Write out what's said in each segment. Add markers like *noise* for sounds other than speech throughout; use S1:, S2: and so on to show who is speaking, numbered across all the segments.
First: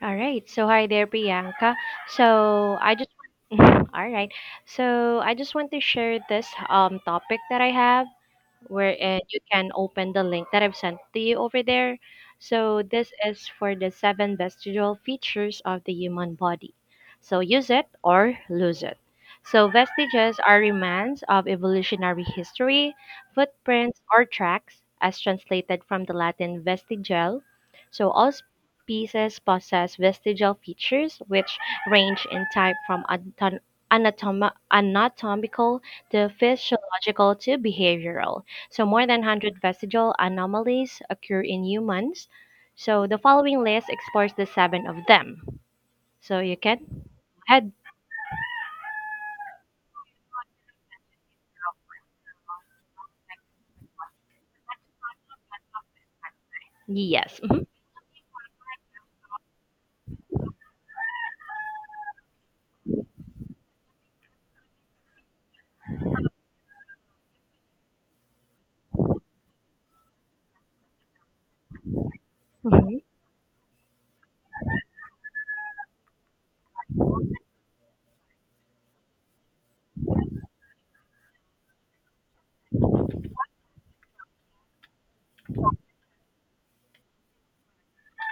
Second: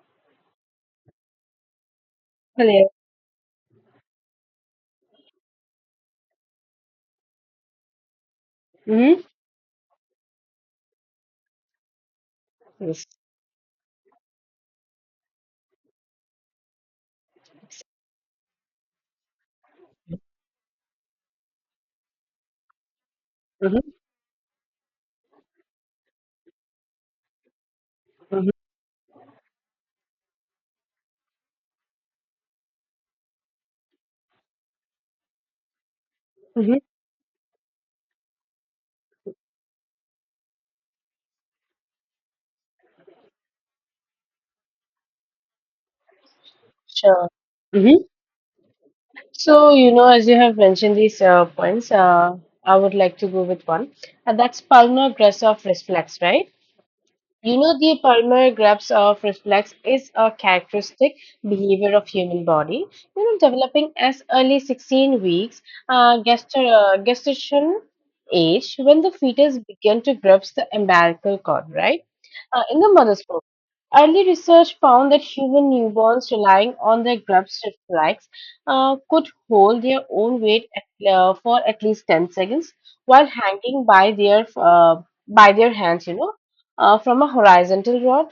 S1: All right. So hi there, Priyanka. So
S2: Hello.
S1: I just *laughs* all right. So I just want to share this topic that I have where
S2: Mm-hmm.
S1: you can open the link that I've sent to you over there. So
S2: Yes.
S1: this is for the seven vestigial features of the human body. So use it or lose it. So vestiges are remains of evolutionary history, footprints
S2: Mm-hmm.
S1: or tracks, as translated from the Latin vestigial. So all
S2: Mm-hmm.
S1: pieces possess vestigial features which range in type from anatomical to
S2: Mm-hmm.
S1: physiological to behavioral. So, more than 100 vestigial anomalies occur in humans. So, the following list explores the seven of them. So, you can go
S2: Sure.
S1: ahead.
S2: Mm-hmm. So, as you have mentioned these points, I would like to go with one. And that's palmar grasp of reflex, right?
S1: Yes.
S2: You
S1: *laughs*
S2: know, the palmar grasp of reflex is a characteristic behavior of human body, developing as early 16 weeks, gestation age, when the fetus begin to grasp the umbilical cord, right? In the
S1: Mhm,
S2: mother's milk. Early research found that human newborns relying on their grub's reflex could hold their own weight for at least 10 seconds while hanging by their by their hands, from a horizontal rod.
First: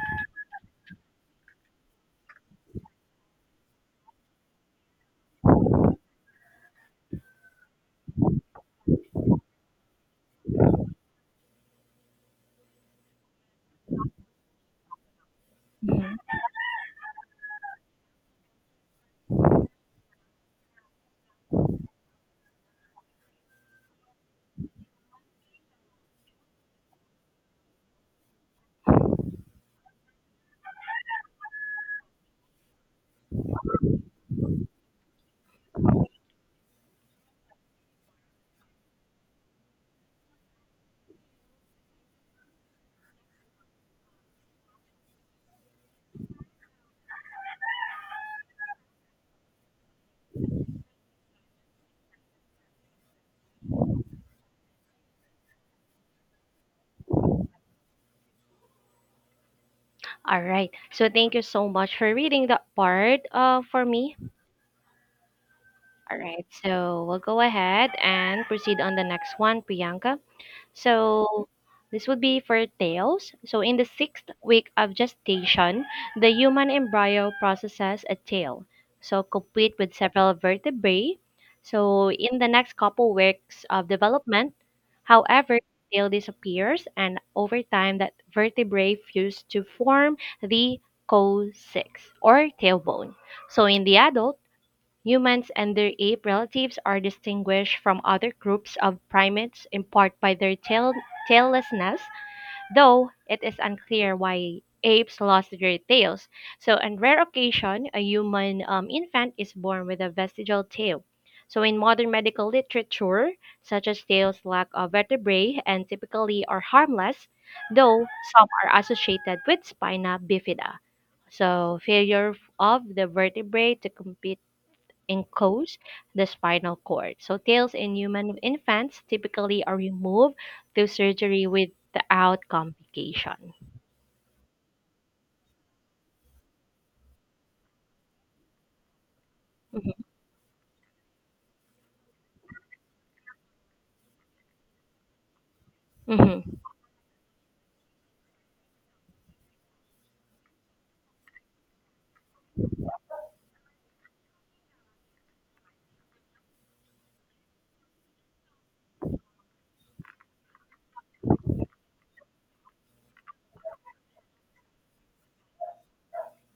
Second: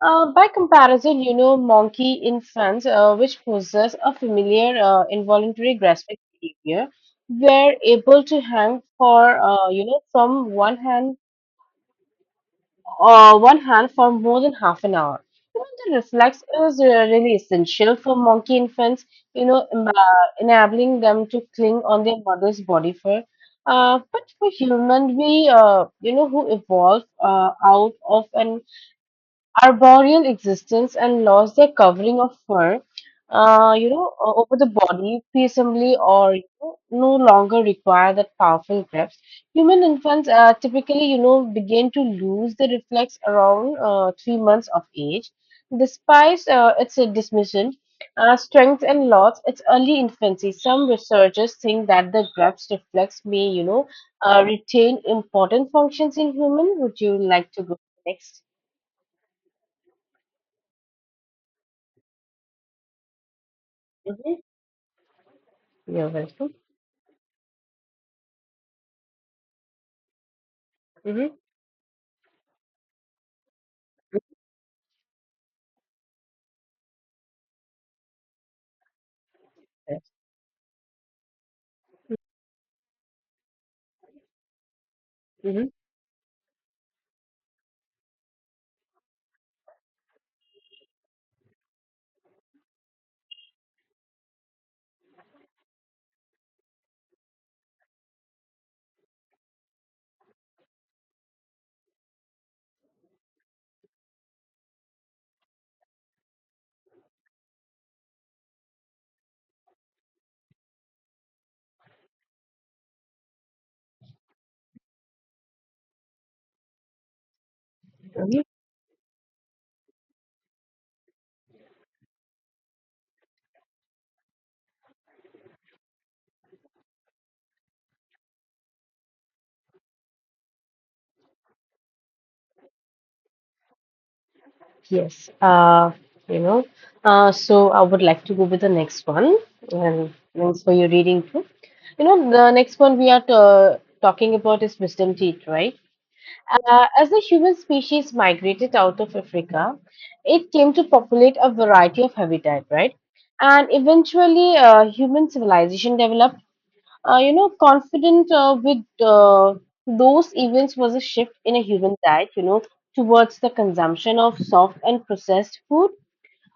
S2: By comparison, monkey infants, which possess a familiar involuntary grasping behavior, were able to hang from one hand for more than half an hour. The
S1: mhm.
S2: reflex is really essential for monkey infants, enabling them to cling on their mother's body for. But for human, who evolved out of an arboreal existence and lost their covering of fur, over the body peaceably, or no longer require that powerful grasp. Human infants typically, begin to lose the reflex around 3 months of age. Despite its dismission, strength and loss, its early infancy, some researchers think that the grasp reflex may, retain important functions in human. Would you like to go next?
S1: All right. So thank you so much for reading that part for me.
S2: Mhm. You're
S1: All right.
S2: welcome.
S1: So we'll go ahead and proceed on the next one, Priyanka.
S2: Hmm.
S1: So this would be for tails. So in the sixth week of gestation, the human embryo processes a tail, so complete with
S2: Yes.
S1: several vertebrae. So in the next couple weeks of development, however,
S2: Hmm.
S1: the tail disappears, and over time, that vertebrae fuse to form the coccyx or tailbone. So in the adult, humans and their ape relatives are distinguished from other groups of primates in part by their taillessness, though it is unclear why apes lost their tails. So, on rare occasion, a human infant is born with a vestigial tail. So, in modern medical literature, such as tails lack of vertebrae and typically are harmless, though
S2: Hmm.
S1: some are associated with spina bifida. So, failure of the vertebrae to compete encodes the spinal cord. So tails in human infants typically are removed through surgery without complication.
S2: Yes. You know, so I would like to go with the next one.
S1: Mm-hmm.
S2: And thanks for your reading too. The next one we are talking about is wisdom teeth, right?
S1: Mm-hmm.
S2: As the human species migrated out of Africa, it came to populate a variety of habitat, right? And eventually, human civilization developed confident with those events was a shift in a human diet, towards the consumption of soft and processed food,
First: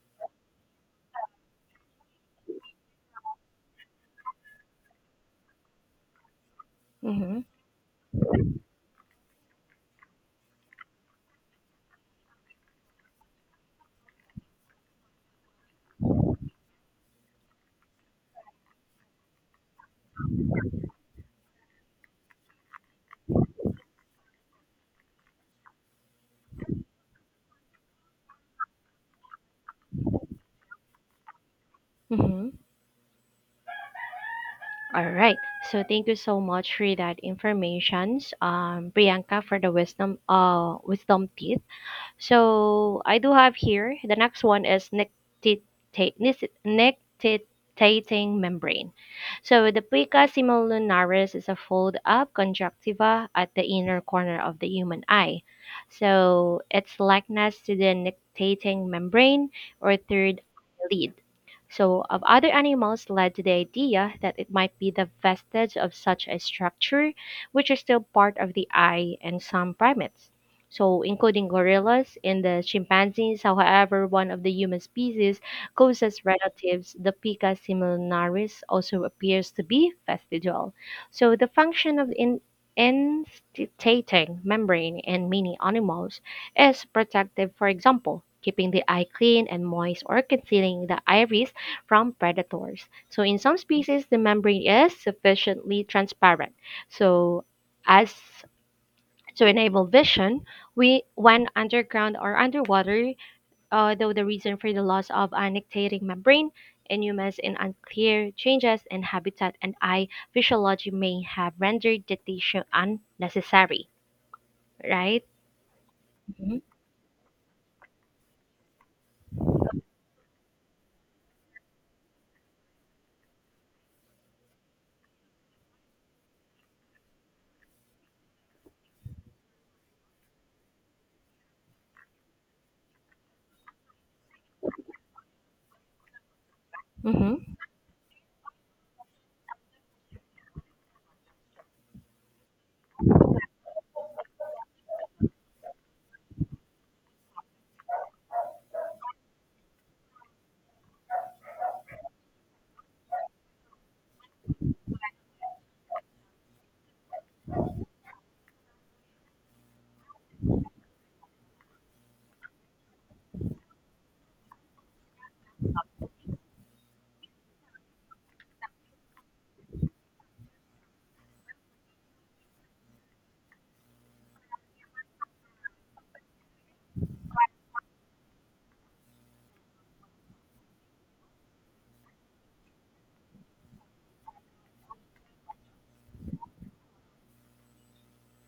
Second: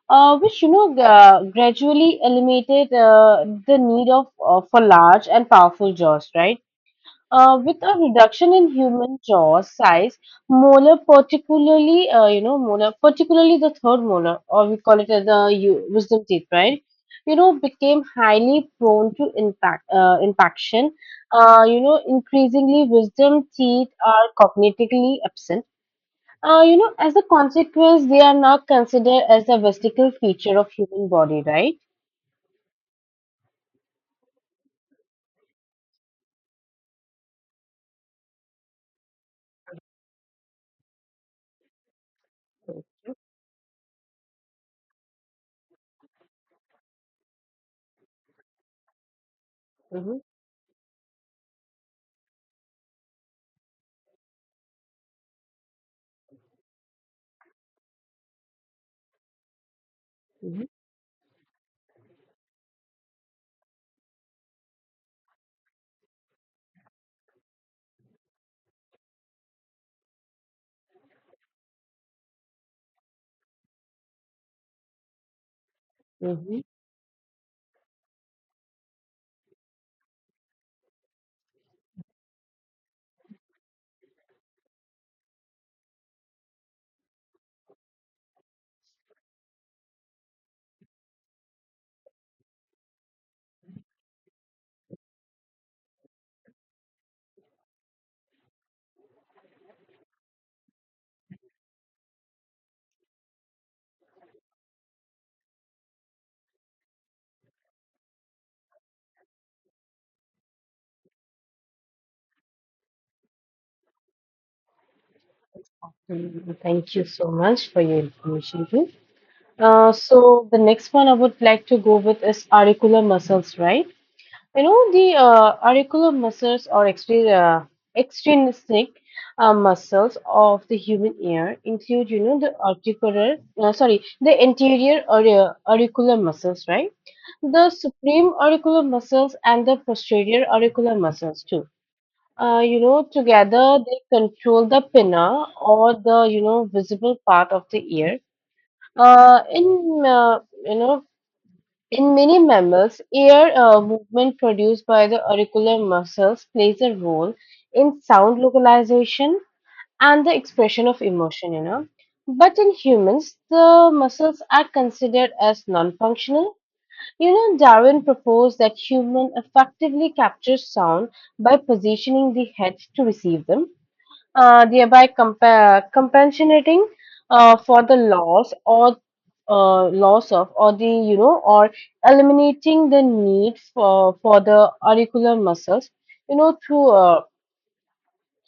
S2: which, gradually eliminated the need of for large and powerful jaws, right?
S1: Mm-hmm.
S2: With a reduction in human jaw size, molar particularly the third molar, or we call it as the wisdom teeth, right? Became highly prone to impaction. Increasingly wisdom teeth are cognitively absent. As a consequence, they are now considered as a vestigial feature of human body, right?
S1: Mm-hmm. All right. So thank you so much for that information, Priyanka, for the wisdom teeth. So I do have here the next one is nectitating membrane. So the
S2: Mm-hmm.
S1: plica semilunaris is a fold up conjunctiva at the inner corner of the human eye. So its likeness to the nectating membrane or third
S2: Mm-hmm.
S1: eye lid. So of other animals led to the idea that it might be the vestige of such a structure, which is still part of the eye in some primates. So, including gorillas and the chimpanzees, however, one of the human species closest
S2: Mm-hmm.
S1: relatives, the Pica similaris, also appears to be vestigial. So, the function of the in instating membrane in many animals is protective, for example, keeping the eye clean and moist or concealing the iris from predators. So, in some species, the membrane is sufficiently transparent. So, as to enable vision we when underground or underwater though the reason for the loss of annectating membrane in humans in unclear changes in habitat and eye physiology may have rendered the tissue unnecessary, right. Mhm.
S2: Thank you so much for your information. So the next one I would like to go with is auricular muscles, right? The auricular muscles or extrinsic muscles of the human ear include, the the anterior auricular muscles, right?
S1: Mm-hmm.
S2: The supreme auricular muscles and the posterior auricular muscles too. Together they control the pinna or the, visible part of the ear. In you know in many mammals, ear movement produced by the auricular muscles plays a role in sound localization and the expression of emotion. But in humans, the muscles are considered as non functional. Darwin proposed that human effectively captures sound by positioning the head to receive them, thereby compensating for the loss or loss of, or the, or eliminating the need for the auricular muscles, through uh,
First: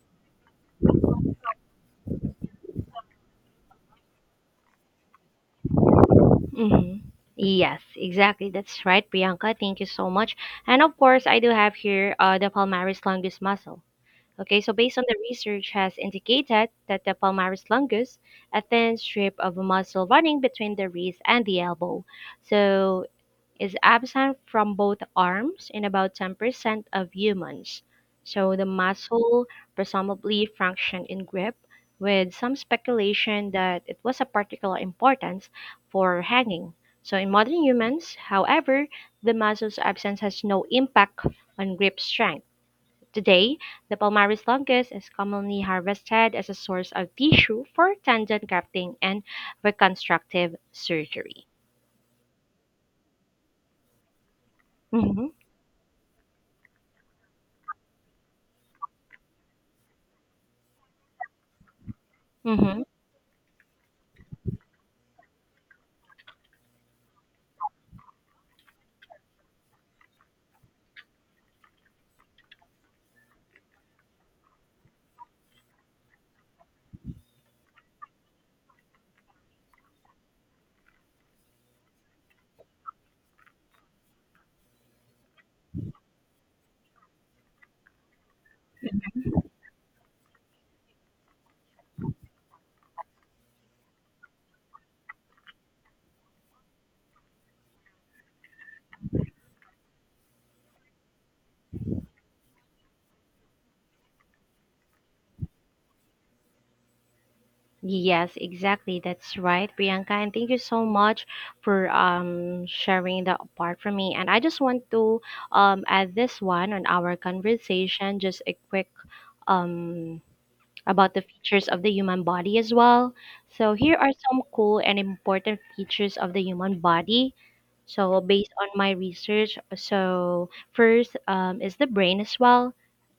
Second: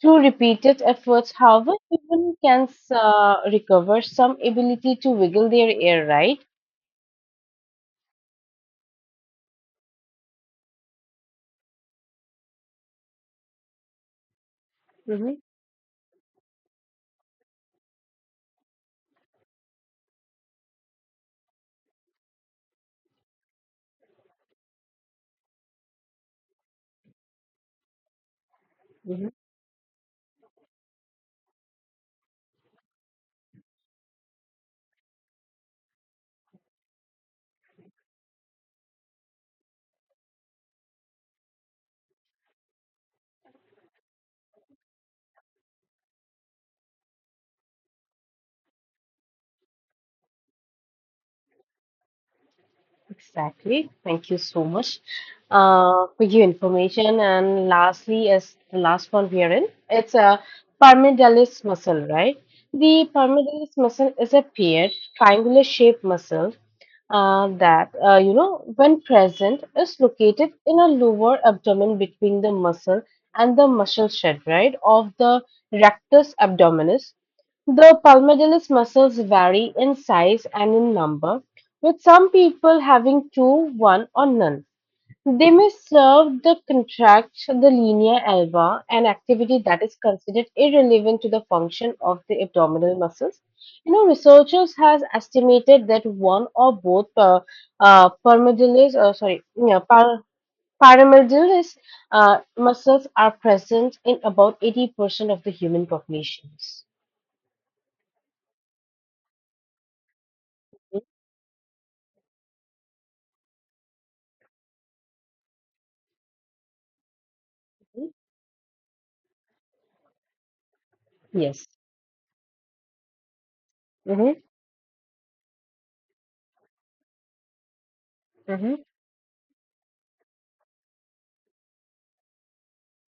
S2: through repeated efforts. However, human can recover some ability to wiggle their air, right.
S1: Mm-hmm. Yes, exactly. That's right, Priyanka. Thank you so much. And of course, I do have here the palmaris longus muscle. Okay, so based on the
S2: Mm-hmm.
S1: research has indicated that the palmaris longus, a thin strip of muscle running between the wrist and the elbow, so is absent from both arms in about 10% of humans. So the muscle presumably functioned in grip, with some speculation that it was of particular importance for hanging. So in modern humans, however, the muscle's absence has no impact on grip strength. Today, the palmaris longus is commonly harvested as a source of tissue for tendon grafting and reconstructive surgery.
S2: Exactly. Thank you so much
S1: Mm-hmm.
S2: for your information. And lastly, as the last one we are in, it's a pyramidalis muscle, right?
S1: Mm-hmm.
S2: The pyramidalis muscle is a paired, triangular-shaped muscle that, when present, is located in a lower abdomen between the muscle and the muscle shed, right, of the rectus abdominis. The palmatilis muscles vary in size and in number, with some people having two, one, or none. They may serve to contract the linea alba, an activity that is considered irrelevant to the function of the abdominal muscles. Researchers has estimated that one or both palmatilis, sorry, yeah, par- paramedialis muscles are present in about 80% of the human populations.
S1: Yes, exactly. That's right, Priyanka. And thank you so much for sharing that part for me. And I just want to add this one on our
S2: Mhm.
S1: conversation, just a quick um, about the features
S2: Yes.
S1: of the human body as well. So here are
S2: Mhm.
S1: some cool and important features of the human body. So based on
S2: Mhm.
S1: my research, so first is the brain as well.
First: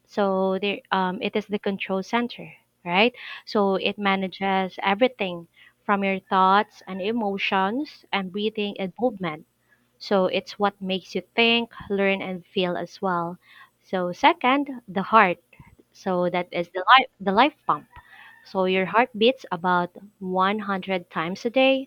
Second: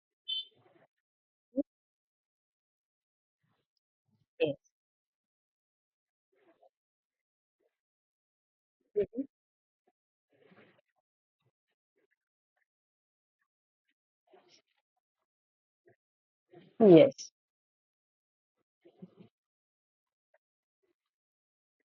S1: So there, it is the control center, right? So it
S2: Yes.
S1: manages everything from your thoughts and emotions and breathing and movement. So it's what makes you think, learn, and feel as well. So second, the heart. So that is
S2: Yes.
S1: the life pump, so your heart beats about 100 times a day,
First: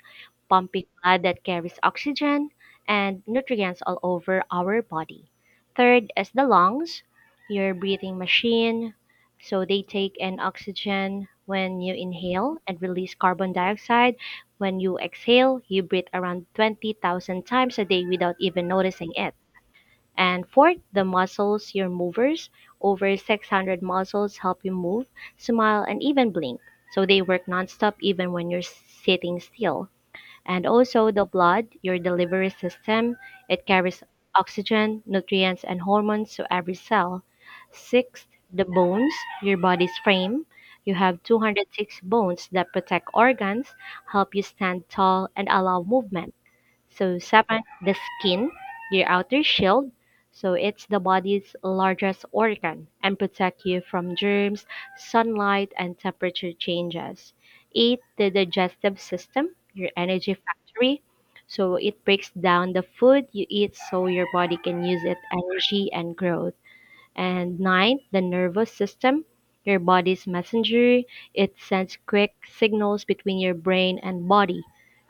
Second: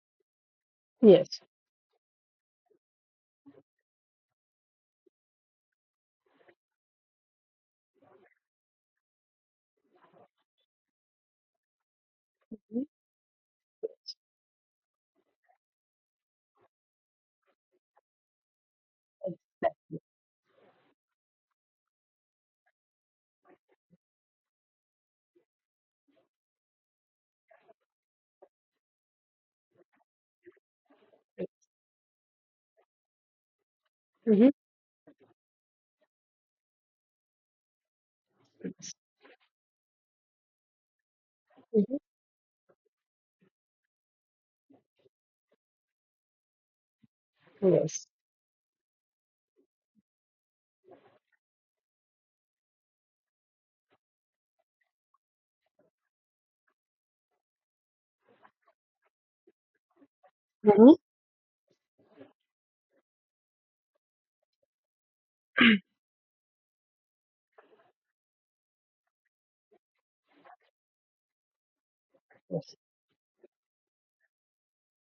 S1: pumping blood
S2: Yes.
S1: that carries oxygen and nutrients all over our body. Third is the lungs, your breathing machine. So they take in oxygen when you inhale and
S2: Mhm.
S1: release carbon dioxide. When you exhale, you breathe around 20,000 times a day without even noticing it. And fourth, the muscles, your movers, over 600 muscles help you move, smile, and even blink. So they work nonstop even when you're sitting still. And also the
S2: Exactly.
S1: blood, your delivery system, it carries
S2: Mhm.
S1: oxygen, nutrients, and hormones to every cell. Sixth, the
S2: Yes.
S1: bones, your body's frame. You have
S2: Mhm.
S1: 206 bones that protect organs, help you stand tall, and allow movement. So Sapan, the
S2: Yes.
S1: skin, your outer shield, so it's the body's largest organ and protect you from germs, sunlight, and temperature changes. Eight, the digestive system, your energy
S2: Mhm.
S1: factory. So it breaks down the food you eat so your body can use it energy and grow. And ninth, the nervous system, your body's messenger. It sends quick
S2: Yes.
S1: signals between your brain and body,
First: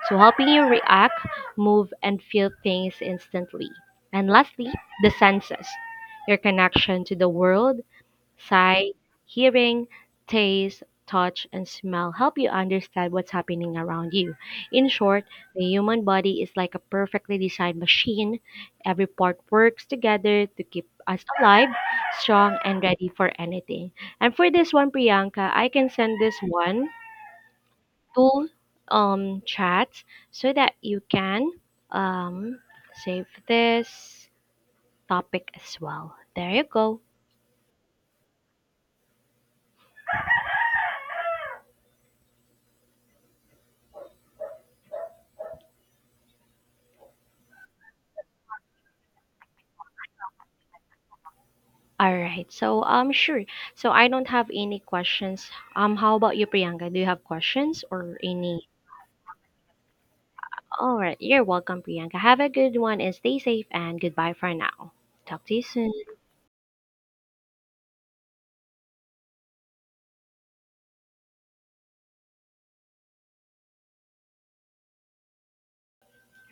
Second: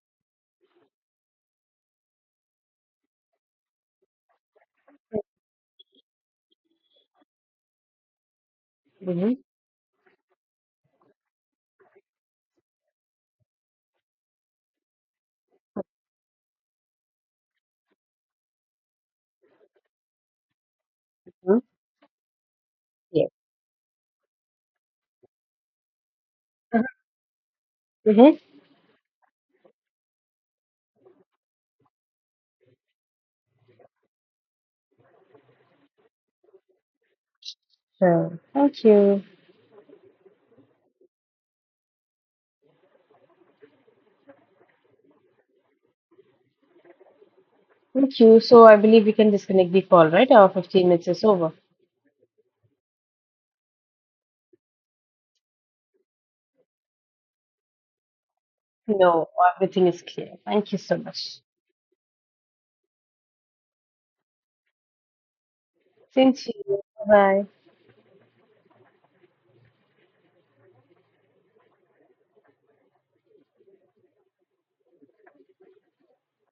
S1: so helping you react, move, and feel things instantly. And lastly, the senses, your connection to the world, sight,
S2: Mhm.
S1: hearing, taste, touch, and smell help you understand what's happening around you. In short, the human body is like a perfectly designed machine. Every part works together to keep us
S2: Mhm.
S1: alive, strong, and ready
S2: Yes.
S1: for anything. And for this one, Priyanka, I can send this one
S2: Mhm.
S1: to chats so that you can um save this topic as well. There you go.
S2: Sure. Thank you. Thank you. So I believe we can disconnect the call, right? Our 15 minutes is over.
S1: All right. So, sure. So I don't have any questions. How about you, Priyanka? Do you have questions or any?
S2: No, everything is clear. Thank you
S1: All
S2: so
S1: right.
S2: much.
S1: You're welcome, Priyanka. Have a good one and stay safe and goodbye for now. Talk to you soon.
S2: Same to you. Bye-bye.